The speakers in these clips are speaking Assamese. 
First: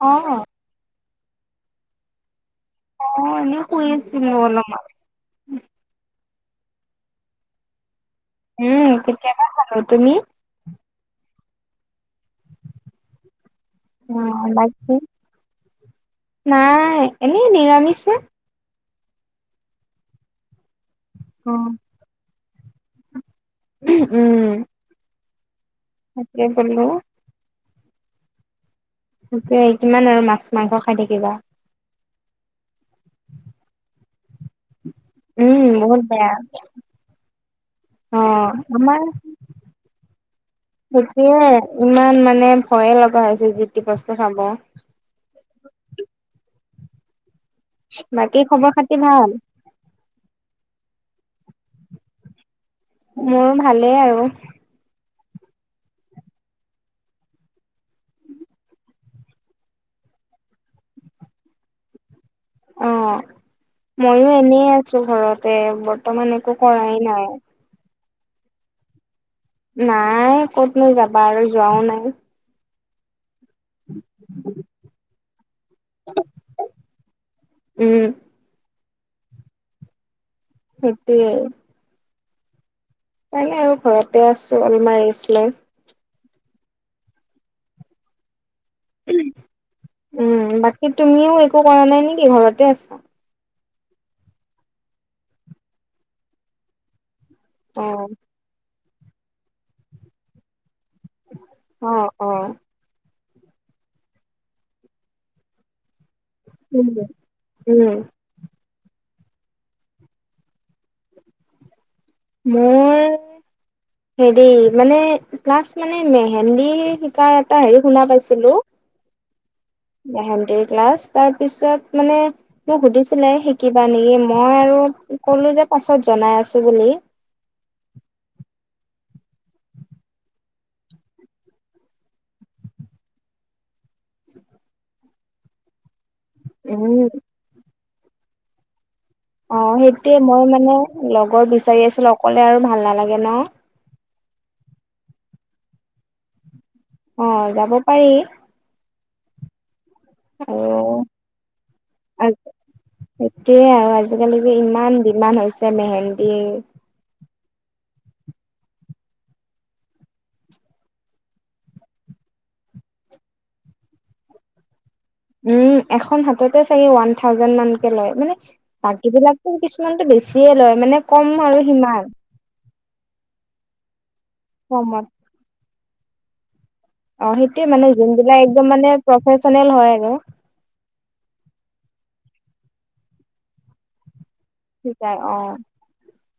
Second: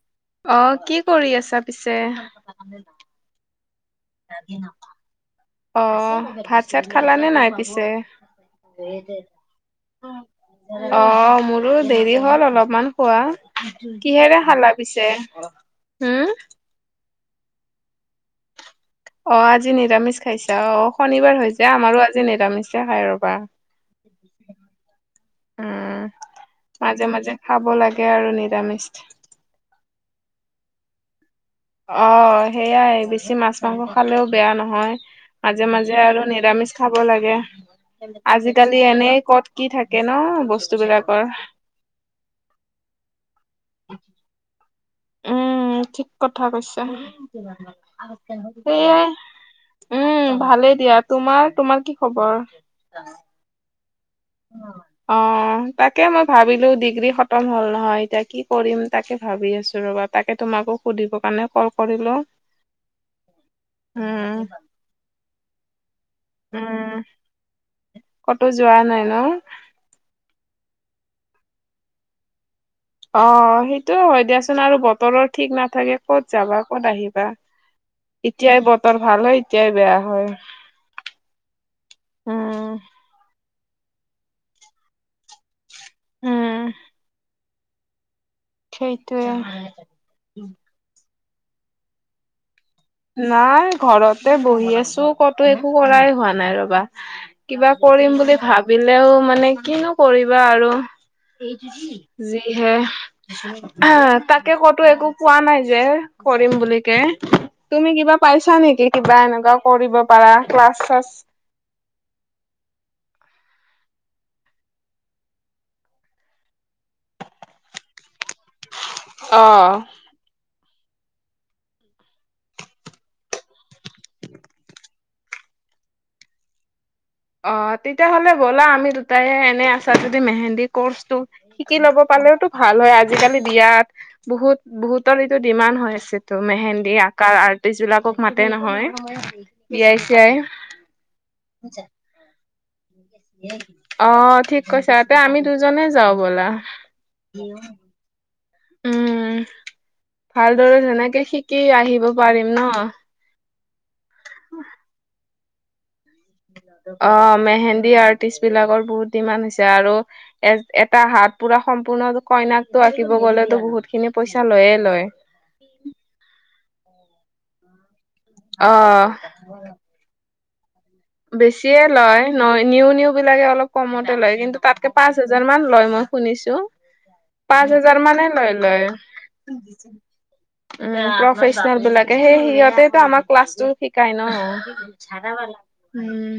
অ। অ কি কৰি আছা পিছে? অ এনে শুই আছো। অ ভাত চাত খালানে নাই পিছে? উম দে-দে, কেতিয়াবা খালো অ। তুমি অঁ, মোৰো দেৰি হ'ল অলপমান খোৱা। অ কিহেৰে খালা বাকী পিছে হম? নাই এনেই নিৰামিচ হে। অ আজি নিৰামিচ খাইছা। অ শনিবাৰ অ হৈ যে আমাৰো আজি নিৰামিচে খাই ৰবা। উম উম। উম, তাকে বোলো মাজে মাজে খাব লাগে আৰু নিৰামিচ। থিকেই কিমান আৰু মাছ মাংস খাই থাকিবা। অ সেইয়াই বেছি মাছ মাংস খালেও বেয়া নহয়। উম মাজে মাজে বহুত আৰু বেয়া নিৰামিচ খাব লাগে। অ আজিকালি আমাৰ এনেই ক'ত কি থাকে ন বস্তু বিলাকৰ। সেইটোয়ে ইমান মানে ভয়ে লগা হৈছে যি টি বস্তু খাব। উম, ঠিক কথা কৈছা, বাকী খবৰ খাতি সেয়াই। ভাল উম ভালেই দিয়া, তোমাৰ-তোমাৰ কি খবৰ? মোৰো ভালেই আৰু। অ। অ তাকে মই ভাবিলোঁ ডিগ্ৰী খতম হ'ল নহয় এতিয়া কি কৰিম তাকে ভাবি আছোঁ ৰ'বা তাকে তোমাকো সুধিব কাৰণে কল কৰিলোঁ। অ ময়ো এনে আছো ঘৰতে বৰ্তমান একো কৰাই উম, নাই। ক'তো যোৱা নাই ন? নাই ক'ত নো যাবা আৰু যোৱাই নাই। অ সেইটো হয় দিয়াচোন, আৰু বতৰৰ ঠিক নাথাকে ক'ত যাবা, ক'ত আহিবা। উম এতিয়াই বতৰ ভাল হয় এতিয়াই বেয়া হয়। সেইটোৱে উম, তাকে আৰু ঘৰতে আছো অলমান ৰেষ্ট লৈ। উম। সেইটোৱে। উম বাকী তুমিও একো কৰা নাই নেকি ঘৰতে আছা? নাই ঘৰতে বহি আছো কতো একো কৰাই হোৱা নাই ৰবা। কিবা অ কৰিম বুলি ভাবিলেও মানে কিনো কৰিবা আৰু। অ অ যিহে, তাকে কতো একো পোৱা নাই যে। কৰিম বুলি উম কে। তুমি উম, কিবা পাইছা নেকি কিবা এনেকুৱা কৰিব পাৰা ক্লাছ চাছ মোৰ হেৰি মানে ক্লাছ মানে মেহেন্দী শিকাৰ এটা হেৰি শুনা পাইছিলো অ। মেহেন্দিৰ ক্লাছ, তাৰ পিছত মানে মোক সুধিছিলে শিকিবা নি, মই আৰু কলো যে পাছত জনাই আছো বুলি। অ তেতিয়াহ'লে ব'লা আমি তাকে এনে আছা যদি মেহেন্দী কৰ্চটো শিকি ল'ব পালেওতো ভাল হয় আজিকালি বিয়াত বহুত বহুতৰ এইটো ডিমান হৈ আছে। তো মেহেন্দী উম আকাৰ আৰ্টিষ্ট বিলাকক মাতে নহয়। অ বিয়াই সেইটোৱে চিয়াই মই মানে লগৰ বিচাৰি আছিলোঁ, অকলে আৰু ভাল নালাগে ন। অ ঠিক কৈছা তে আমি দুজনে যাওঁ ব'লা। অ যাব পাৰি উম ভালদৰে আৰু যেনেকে শিকি আহিব পাৰিম ন। সেইটোয়ে আৰু আজিকালি যে ইমান ডিমান হৈছে মেহেন্দিৰ। অ মেহেন্দী আৰ্টিষ্ট বিলাকৰ বহুত ডিমাণ্ড হৈছে আৰু এ এটা হাত পুৰা সম্পূৰ্ণ কইনাকটো আঁকিব গ'লেতো বহুত খিনি পইচা লয়ে লয়। উম এখন হাততে চাগে ওৱান থাউজেণ্ড মানকে লয়, মানে অ বাকীবিলাক কিছুমানটো বেছিয়ে লয় মানে কম আৰু বেছিয়ে সিমান লয় ন নিউ নিউ বিলাকে অলপ কমতে লয় কিন্তু তাতকে কমত। পাচ হাজাৰ মান লয় মই শুনিছো। অ', সেইটোয়ে পাঁচ হাজাৰ মানে যোনবিলাক লয় একদম লয়। মানে প্ৰফেচনেল হয় আৰু উম প্ৰফেচনেল বিলাকে সেই সিহঁতেতো আমাক ক্লাছটো শিকাই ন। শিকাই অ। উম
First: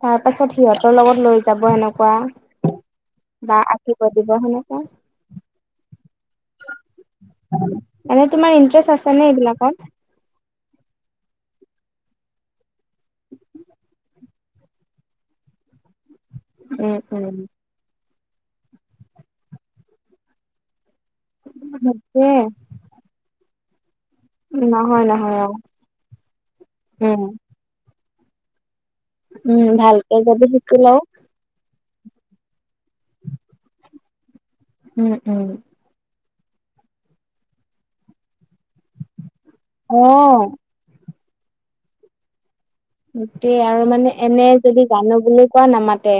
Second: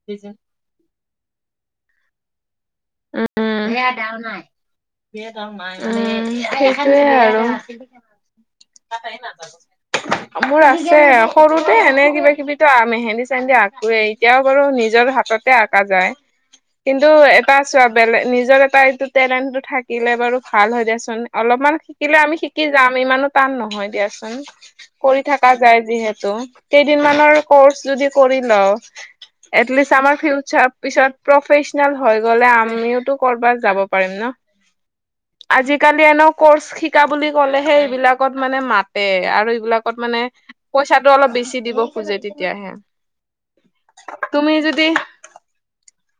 তাৰ থিকে। পাছত সিহঁতৰ লগত লৈ যাব সেনেকুৱা বা আশীৰ্বাদ দিব সেনেকুৱা। উম সেইটোয়ে আৰু। এনে তোমাৰ ইন্টেৰেষ্ট আছে নে এইবিলাকত। মোৰ আছে সৰুতে এনে কিবা কিবি তো মেহেন্দি চেহেন্দী আঁকোৱেই। এতিয়াও বাৰু নিজৰ হাততে আঁকা যায়, উম, কিন্তু উম। এটা চোৱা বেলেগ নিজৰ এটা এইটো টেলেণ্টটো থাকিলে বাৰু ভাল হৈ দিয়াচোন। অলপমান শিকিলে সেইটোয়ে আমি শিকি যাম, ইমানো টান নহয় দিয়া। নহয় কৰি নহয় থাকা অ', যায় যিহেতু কেইদিন উম, মানৰ কৰ্চ যদি কৰি লও উম, এটলিষ্ট আমাৰ ভালকে যদি ফিউচাৰ শিকি লওঁ পিছত প্ৰফেচনেল হৈ গ'লে আমিওতো কৰবাত যাব পাৰিম ন? উম উম। কালি এনেও কৰ্চ শিকা বুলি ক'লেহে এইবিলাকত মানে মাতে আৰু এইবিলাকত মানে অ'। পইচাটো অলপ বেছি দিব খোজে তেতিয়াহে। গোটেই আৰু মানে এনে যদি জানো বুলি কোৱা নামাতে।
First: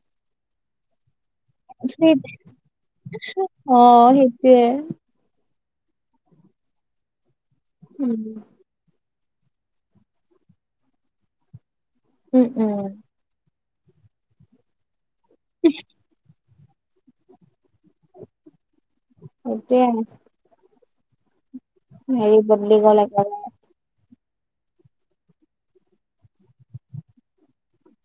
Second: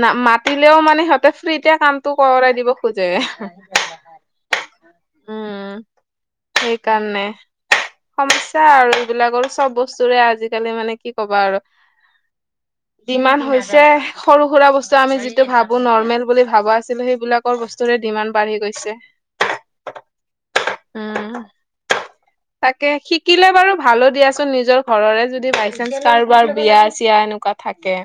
না মাতিলেও মানে সিহঁতে ফ্ৰীতে কামটো কৰাই দিব খোজে। অ সেইটোৱে। উম সেইকাৰণে উম সমস্ স্যা আৰু এইবিলাকৰ চব বস্তুৰে আজিকালি মানে কি ক'বা আৰু। উম উম। ডিমান হৈছে সৰু সুৰা বস্তু আমি যিটো ভাবো নৰ্মেল বুলি ভাবা আছিলো সেইবিলাকৰ বস্তুৰে ডিমান বাঢ়ি গৈছে। সেইটোৱে উম হেৰি বদলি তাকে গ'ল একেবাৰে। শিকিলে বাৰু ভালো দিয়াচোন নিজৰ ঘৰৰে যদি বাইচেন্স কাৰোবাৰ বিয়া চিয়া এনেকুৱা থাকে।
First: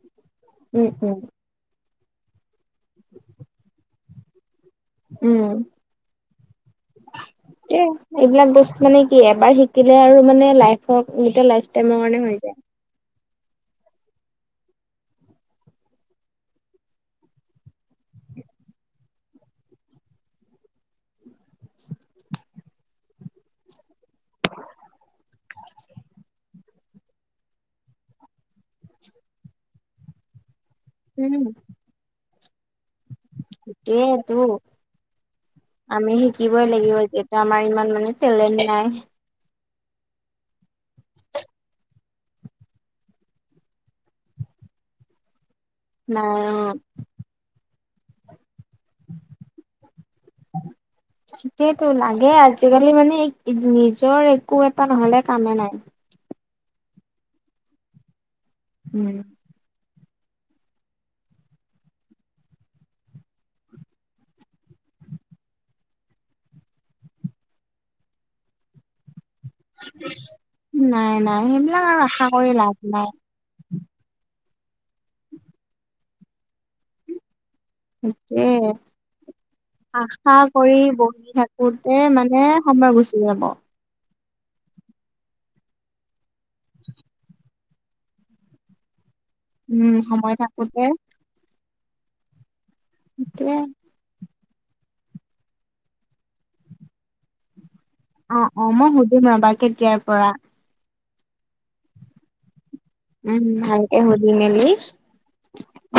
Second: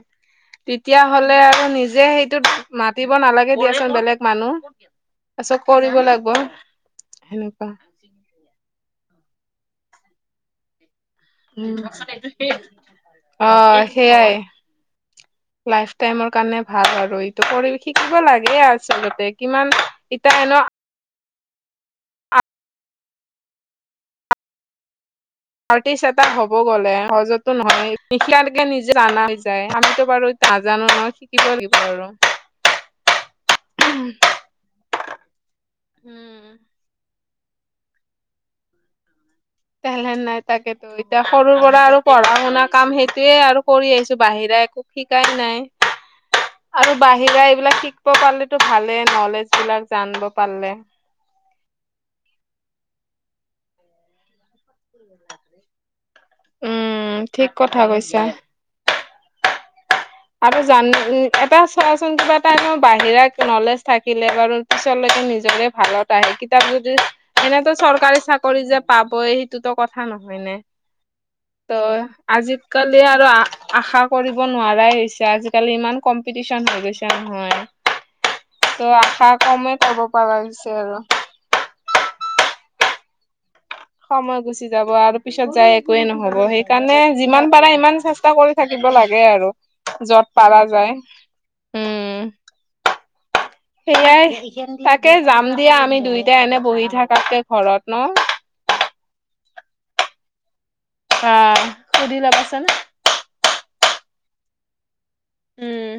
উম তেতিয়া উম হ'লে আৰু নিজে সেইটোত মাতিব নালাগে দিয়াচোন বেলেগ মানুহ। উম পাছত কৰিব লাগিব সেনেকুৱা। এ এইবিলাক বস্তু মানে কি এবাৰ শিকিলে আৰু মানে লাইফত, গোটে লাইফ টাইমৰ কাৰণে হৈ যায়। উম। অ সেয়াই। লাইফ টাইমৰ কাৰণে ভাল আৰু এইটো কৰি শিকিব লাগে আচলতে কিমান ইটা এনেও অ। আৰ্টিষ্ট এটা হ'ব গ'লে সহজতো নহয়। নিচিনালৈকে [unintelligible] নিজে জানা হৈ যায়। আমিতো বাৰু নাজানো নহয় উম শিকিব লাগিব আৰু। সেয়ে তো, আমি উম শিকিবই লাগিব এতিয়া। আমাৰ ইমান মানে তেলেন নাই। তেলেন্ট নাই তাকেতো। ইটা সৰুৰ পৰা আৰু পঢ়া শুনা কাম সেইটোয়ে আৰু কৰি আহিছো বাহিৰা একো শিকাই নাই। নাই অহ। আৰু বাহিৰা এইবিলাক শিকিব পাৰলেতো ভালেই, নলেজ বিলাক জানিব পাৰলে। সেইটোৱে টো লাগে আজিকালি মানে নিজৰ একো এটা নহলে কামে নাই। উম, ঠিক কথা কৈছা। উম। আৰু জান এটা চোৱাচোন, কিবা এটা বাহিৰা নলেজ থাকিলে বাৰু পিছলৈতো নিজৰে ভালত আহে। কিতাবা যদি এনেতো চৰকাৰী চাকৰি যে পাবই সেইটো ত কথা নহয় নে, নাই নাই তো সেইবিলাক আৰু আশা কৰি লাভ আজিকালি নাই। আৰু আশা কৰিব নোৱাৰাই হৈছে। আজিকালি ইমান কম্পিটিচন হৈ গৈছে নহয়। সেইটোৱে তো আশা কমেই কব পাৰা হৈছে আৰু। কওতে মানে সময় গুচি যাব। সময় গুচি যাব আৰু পিছত যাই একোৱে নহব। সেইকাৰণে যিমান পাৰা ইমান চেষ্টা কৰি থাকিব লাগে আৰু উম সময় যত পাৰা থাকোতে যায়। উম। সেইটোৱে। সেয়াই। তাকে যাম দিয়া আমি দুইটাই এনে বহি থাকাতকে ঘৰত ন। অ অ মই সুধিম ৰবা কেতিয়াৰ পৰা। অ সুধি ল'বা চোন। উম ভালকে শুদি মেলি উম।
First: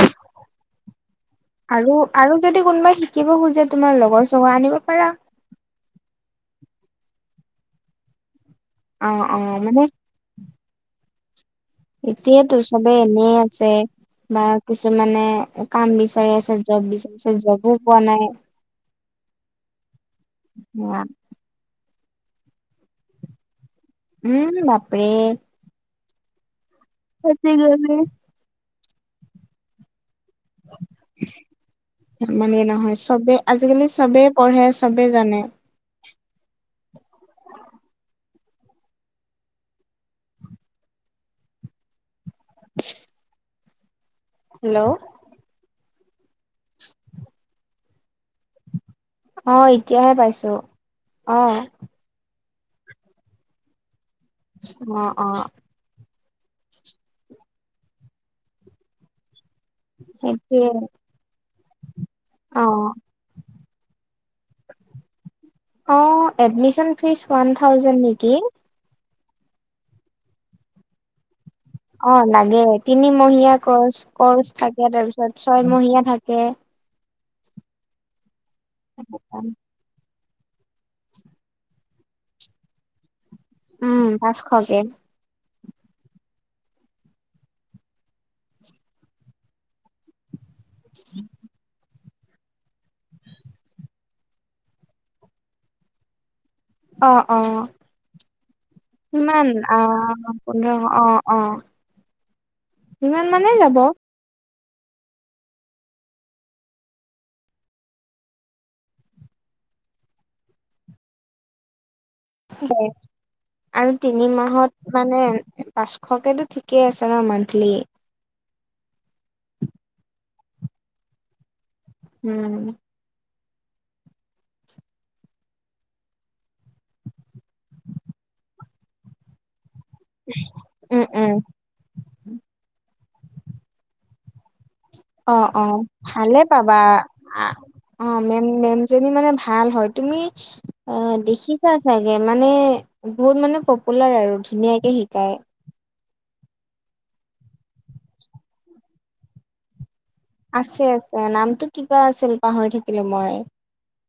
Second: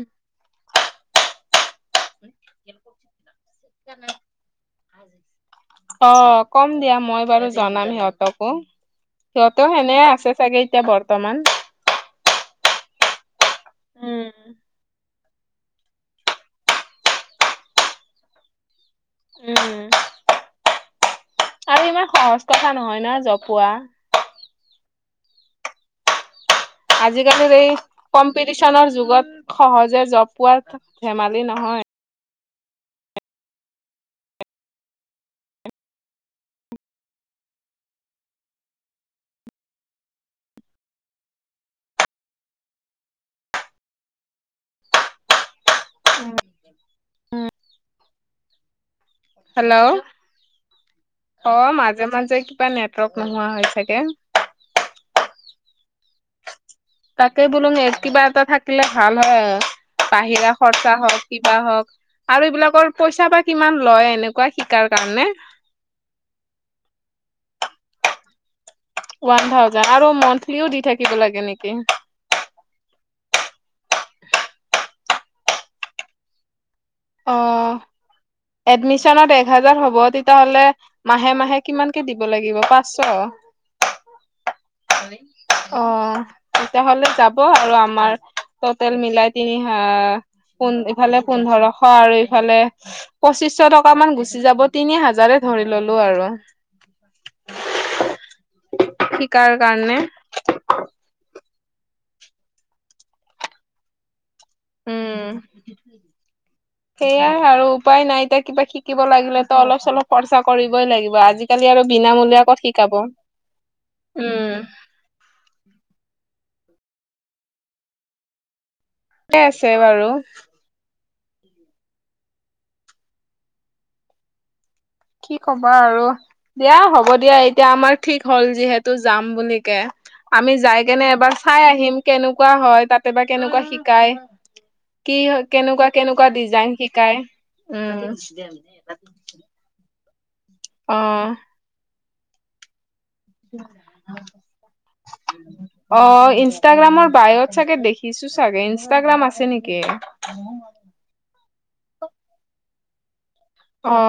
আৰু আৰু যদি কোনোবাই শিকিব খোজে তোমাৰ লগৰ চগৰ আনিব পাৰা। অ কম দিয়া মই বাৰু জনাম সিহঁতকো। অ অ সিহঁতও মানে এনে আছে চাগে এতিয়া বৰ্তমান। এতিয়াতো চবে এনে আছে বা উম কিছুমানে কাম বিচাৰি আছে, জব বিচাৰি আছে। জবো পোৱা নাই। উম। উম [unintelligible] আৰু ইমান সহজ কথা নহয় না জব পোৱা। উম বাপৰে। আজিকালিৰ এই আজিকালি কম্পিটিচনৰ যুগত সহজে জব পোৱা ধেমালি নহয়। মানে নহয় চবে আজিকালি চবেই পঢ়ে চবে জানে। [inaudible] হেলো! [inaudible] অ হেল্ল', এতিয়াহে পাইছো অ অহ মাজে মাজে কিবা নেটৱৰ্ক নোহোৱা হয় চাগে। অ অ। তাকে বোলো [unintelligible] কিবা এটা থাকিলে ভাল হয় আৰু বাহিৰা সেইটোৱে খৰচা হওক। কিবা হওক আৰু অ এইবিলাকৰ পইচা বা কিমান লয় এনেকুৱা শিকাৰ কাৰণে। অ' এডমিচন ফিচ ওৱান থাউজেন্ড নেকি। ওৱান থাউজেন্ড আৰু মান্থলিও দি থাকিব লাগে নেকি? অ' লাগে তিনিমহীয়া কৰ্চ, কৰ্চ থাকে তাৰপিছত ছয়মহীয়া থাকে। অ' এডমিশনত এক হাজাৰ হ'ব তে তেতিয়াহলে মাহে-মাহে কিমানকে দিব লাগিব পাঁচশ? উম, পাঁচশ খকে। অ'। তেতিয়াহলে যাব আৰু আমাৰ টটেল মিলাই তিনি হা [unintelligible] ইফালে পোন্ধৰ। আৰু ইফালে পঁচিশ টকা মান গুচি যাব তিনি হাজাৰে ধৰি ললো আৰু। অ', অ' ইমান শিকাৰ কাৰণে অ'। পোন্ধৰশ অ', অ' সিমান মানেই যাব। উম। সেইয়াই আৰু উপায় নাই এতিয়া কিবা শিকিব লাগিলেতো অলপ চলপ খৰ্চা কৰিবই লাগিব আজি আজিকালি আৰু বিনামূলীয়া ক'ত শিকাব আৰু তিনি উম। মাহত মানে পাঁচশকেতো ঠিকে আছে ন মান্থলী? ঠিকে আছে বাৰু। হম। কি কবা আৰু দিয়া হ'ব দিয়া এতিয়া আমাৰ ঠিক হ'ল যিহেতু যাম বুলি কে। আমি যাই উম কেনে উম এবাৰ চাই আহিম কেনেকুৱা হয় তাতে বা কেনেকুৱা শিকাই। কি অ', অ' কেনেকুৱা কেনেকুৱা ভালে ডিজাইন পাবা শিকাই উম অ' মেম মেম যনি মানে ভাল হয় তুমি অ' দেখিছা চাগে মানে বহুত মানে পপুলাৰ আৰু ধুনীয়াকে শিকাই। অ, ইনষ্টাগ্ৰামৰ বায়ত চাগে দেখিছো চাগে ইনষ্টাগ্ৰাম আছে নেকি? আছে-আছে নামটো কিবা আছিল পাহৰি থাকিলোঁ মই।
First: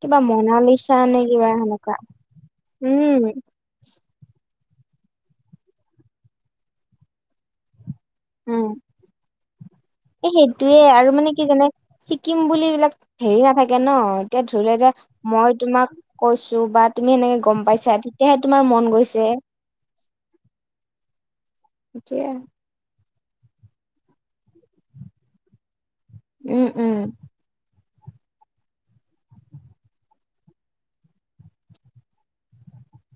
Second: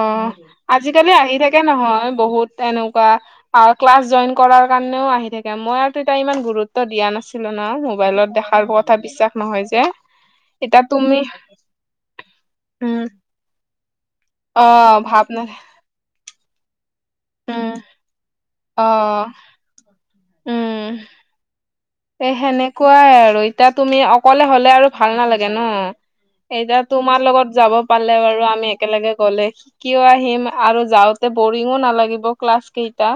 কিবা মনালিচা আজিকালি নে আহি কিবা থাকে সেনেকুৱা নহয় বহুত এনেকুৱা। উম, আৰু ক্লাছ জইন কৰাৰ কাৰণেও আহি থাকে মই আৰু তেতিয়া ইমান গুৰুত্ব দিয়া নাছিলো ন মোবাইলত। দেখাৰ কথা বিশ্বাস নহয় যে। এ সেইটোয়ে এতিয়া আৰু তুমি মানে কি যানা শিকিম বুলি এইবিলাক উম হেৰি নাথাকে ন। এতিয়া ধৰি অ লোৱা যে ভাৱ না মই তোমাক কৈছো বা তুমি এনেকে গম উম পাইছা তেতিয়াহে তোমাৰ অ মন গৈছে। উম এ এতিয়া সেনেকুৱাই আৰু এতিয়া তুমি অকলে হলে আৰু ভাল নালাগে ন। উম, এতিয়া উম। তোমাৰ লগত যাব পালে বাৰু আমি একেলগে গলে কিয় আহিম আৰু যাওঁতে বোৰিংও নালাগিব ক্লাছ কেইটা।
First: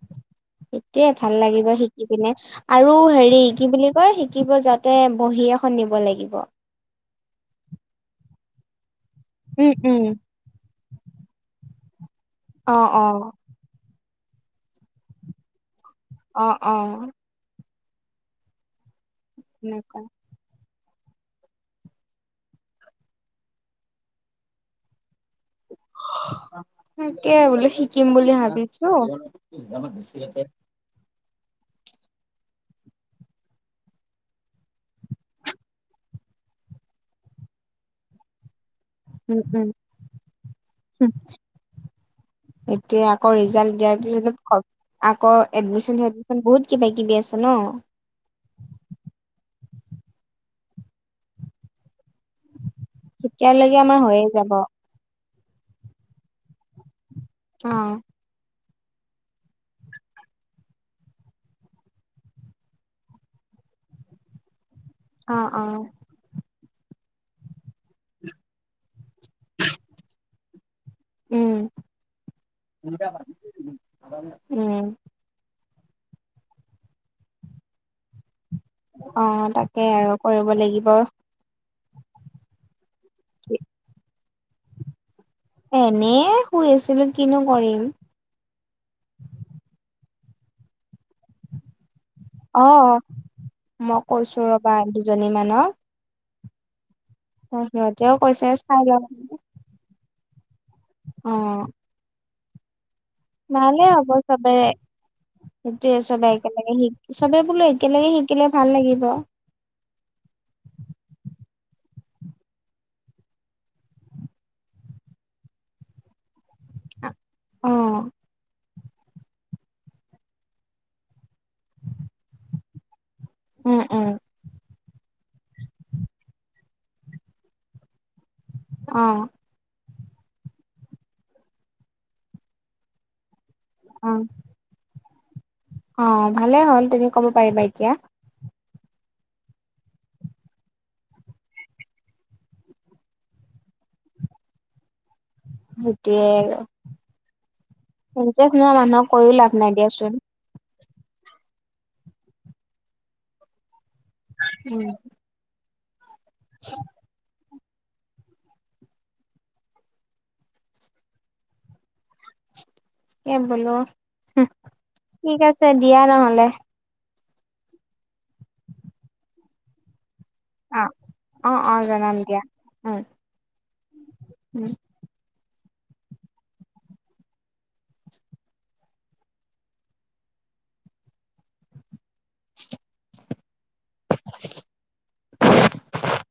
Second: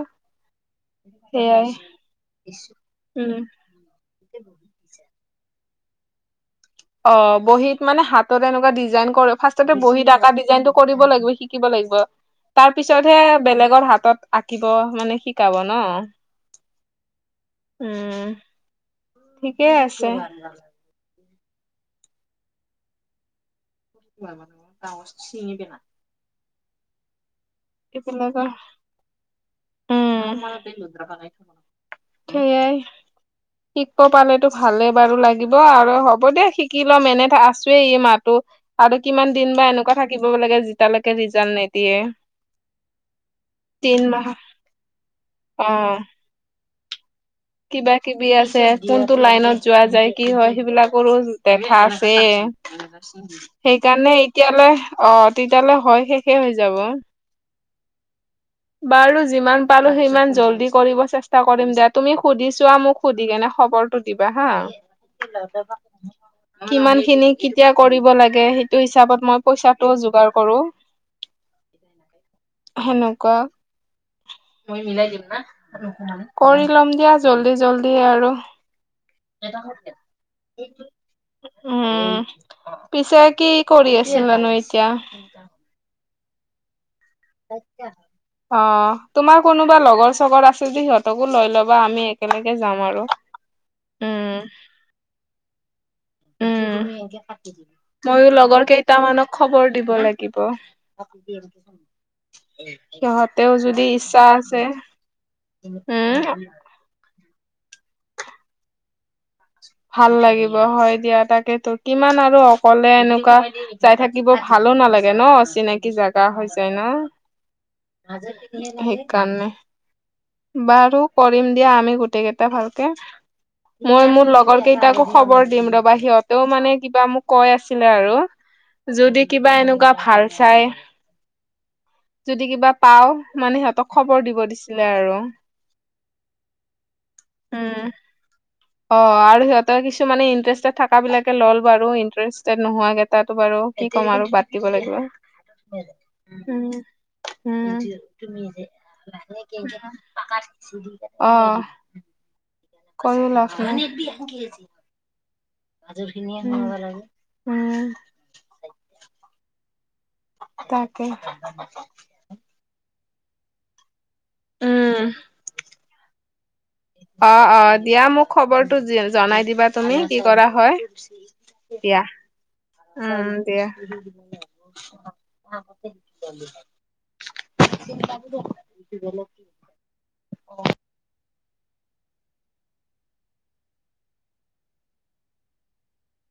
সেইটোয়ে ভাল সেয়াই লাগিব শিকি পিনে আৰু উম হেৰি কি বুলি কয় শিকিব যাত তে বহি এখন নিব লাগিব। অ' বহীত মানে হাতত এনেকুৱা ডিজাইন কৰে উম ফাৰ্ষ্টতে উম। বহীত আকা ডিজাইন টো কৰিব লাগিব শিকিব লাগিব অ তাৰ অ পিছতহে বেলেগৰ হাতত আঁকিব মানে শিকাব ন। অ', অ। উম, ঠিকেই সেনেকুৱা আছে। ডাঙৰ এটা চিঙ বেনা। হা আ আ অ তাকে বোলো কি শিকিম বুলি কয় ভাবিছো তেওঁ আমাক বেচিলে তেওঁ আমাক বেচিলে যে ইয়াতে ৰুদ্ৰাক্ষ নাই কোনো সেইয়াই। শিকব পালেতো ভালেই বাৰু লাগিব আৰু হ'ব দে শিকি লম এনেটো আছোৱেই এই মাহটো। আৰু কিমান উম দিন উম। বা এনেকুৱা থাকিব লাগে হুম। যেতিয়ালৈকে ৰিজাল্ট নিদিয়ে। এতিয়া আকৌ ৰিজাল্ট দিয়াৰ তিন মাহ পিছত অলপ আকৌ অ এডমিশ্যন এডমিশ্যন বহুত কিবা কিবি আছে‌। কিবা কিবি আছে কোনটো লাইনত যোৱা যায় কি হয় সেইবিলাকৰো দেখা আছে আ হা হুম হুম তেতিয়ালৈকে আমাৰ সেইকাৰণে হৈয়ে যাব। এতিয়ালৈ অ তেতিয়ালৈ হয় শেষে হৈ যাব। চ অ অ অ বাৰু যিমান পালো সিমান জল্দি কৰিব চেষ্টা কৰিম দিয়া তুমি সুধিছোৱা মোক। সুধি কেনে খবৰটো দিবা হা [unintelligible] অ অ আমাৰ কিমান খিনি কেতিয়া কৰিব লাগে সেইটো হিচাপত মই পইচাটো যোগাৰ কৰো। চুচ উম ডিফাৰেণ্ট নাইখে সেনেকুৱা ছিছ উম তুমি মিলাই এই দিম না নকঁও আমি, কৰি ল'ম দিয়া জল্দি জল্দি আৰু অ অ তাকেই আৰু কৰিব লাগিব। উম উ উ পিছে কি কৰি আছিলানো এতিয়া উম এনেই শুই আছিলো কিনো কৰিম। অ অ তোমাৰ কোনোবা লগৰ-চগৰ আছে যদি সিহঁতকো লৈ ল'বা আমি একেলগে অ যাম অ আৰু মই উম কৈছো ৰবা দুজনী মানক। উম উ উ উ বৰলীয়া আজি আঠ কেজি সিহঁতেও মইয়ো কৈছে লগৰ চাই লওঁ কেইটামানক খবৰ দিব লাগিব। [unintelligible] চু অ এই এই সিহঁত ভালে হ'ব চবে সেইটোৱে চবে উম একেলগে শিক চবে বোলো একেলগে শিকিলে ভাল লাগিব। ভাল লাগিব হয় দিয়া তাকেতো কিমান আৰু অকলে এনেকুৱা হয় দি চাই থাকিব ভালো নালাগে ন চিনাকি জাগা হৈছে। তাই ন অ আজিৰ কেইদিনে সেইকাৰণে বাৰু কৰিম দিয়া আমি গোটেই কেইটা ভালকে আ আ উম মই উম মোৰ লগ কেইটাকো খবৰ দিম ৰবা সিহঁতেও মানে কিবা মোক কৈ আছিলে আৰু অ যদি কিবা এনেকুৱা ভাল চাই যদি কিবা পাও মানে সিহঁতক খবৰ দিব দিছিলে আৰু অ অ ভালে হল তুমি ক'ব পাৰিবা উম এতিয়া। অ আৰু সিহঁতৰ কিছুমানে ইন্টাৰেষ্টেড থাকা বিলাকে ল'ল বাৰু ইণ্টাৰেষ্টেড নোহোৱাকেইটাতো বাৰু কি ক'ম আৰু বাদ দিব লাগিব। সেইটোৱে আৰু উম ইণ্টাৰেষ্ট নোহোৱা মানুহক কৈয়ো লাভ নাই দিয়াচোন। অহ কৈয়ো লাভ নাই আমি এক বি আমও খেয়েছি। উম গাজৰ খিনিয়ে উম উ উ খাবলৈ লাগে উম উ উ ঠক ঠক তাকেই ঠক ঠক ঠক ঠক। এ বোলো হুম উম, ঠিক আছে দিয়া নহলে। আ আ অ অ দিয়া মোক খবৰটো যি জনাই দিবা তুমি কি কৰা। হয় অ উফ সি ই অ অ ই দিয়া জনাম উম উ উ দিয়া উমহু হু হু। উম উ। অ [unintelligible] [unintelligible] [unintelligible]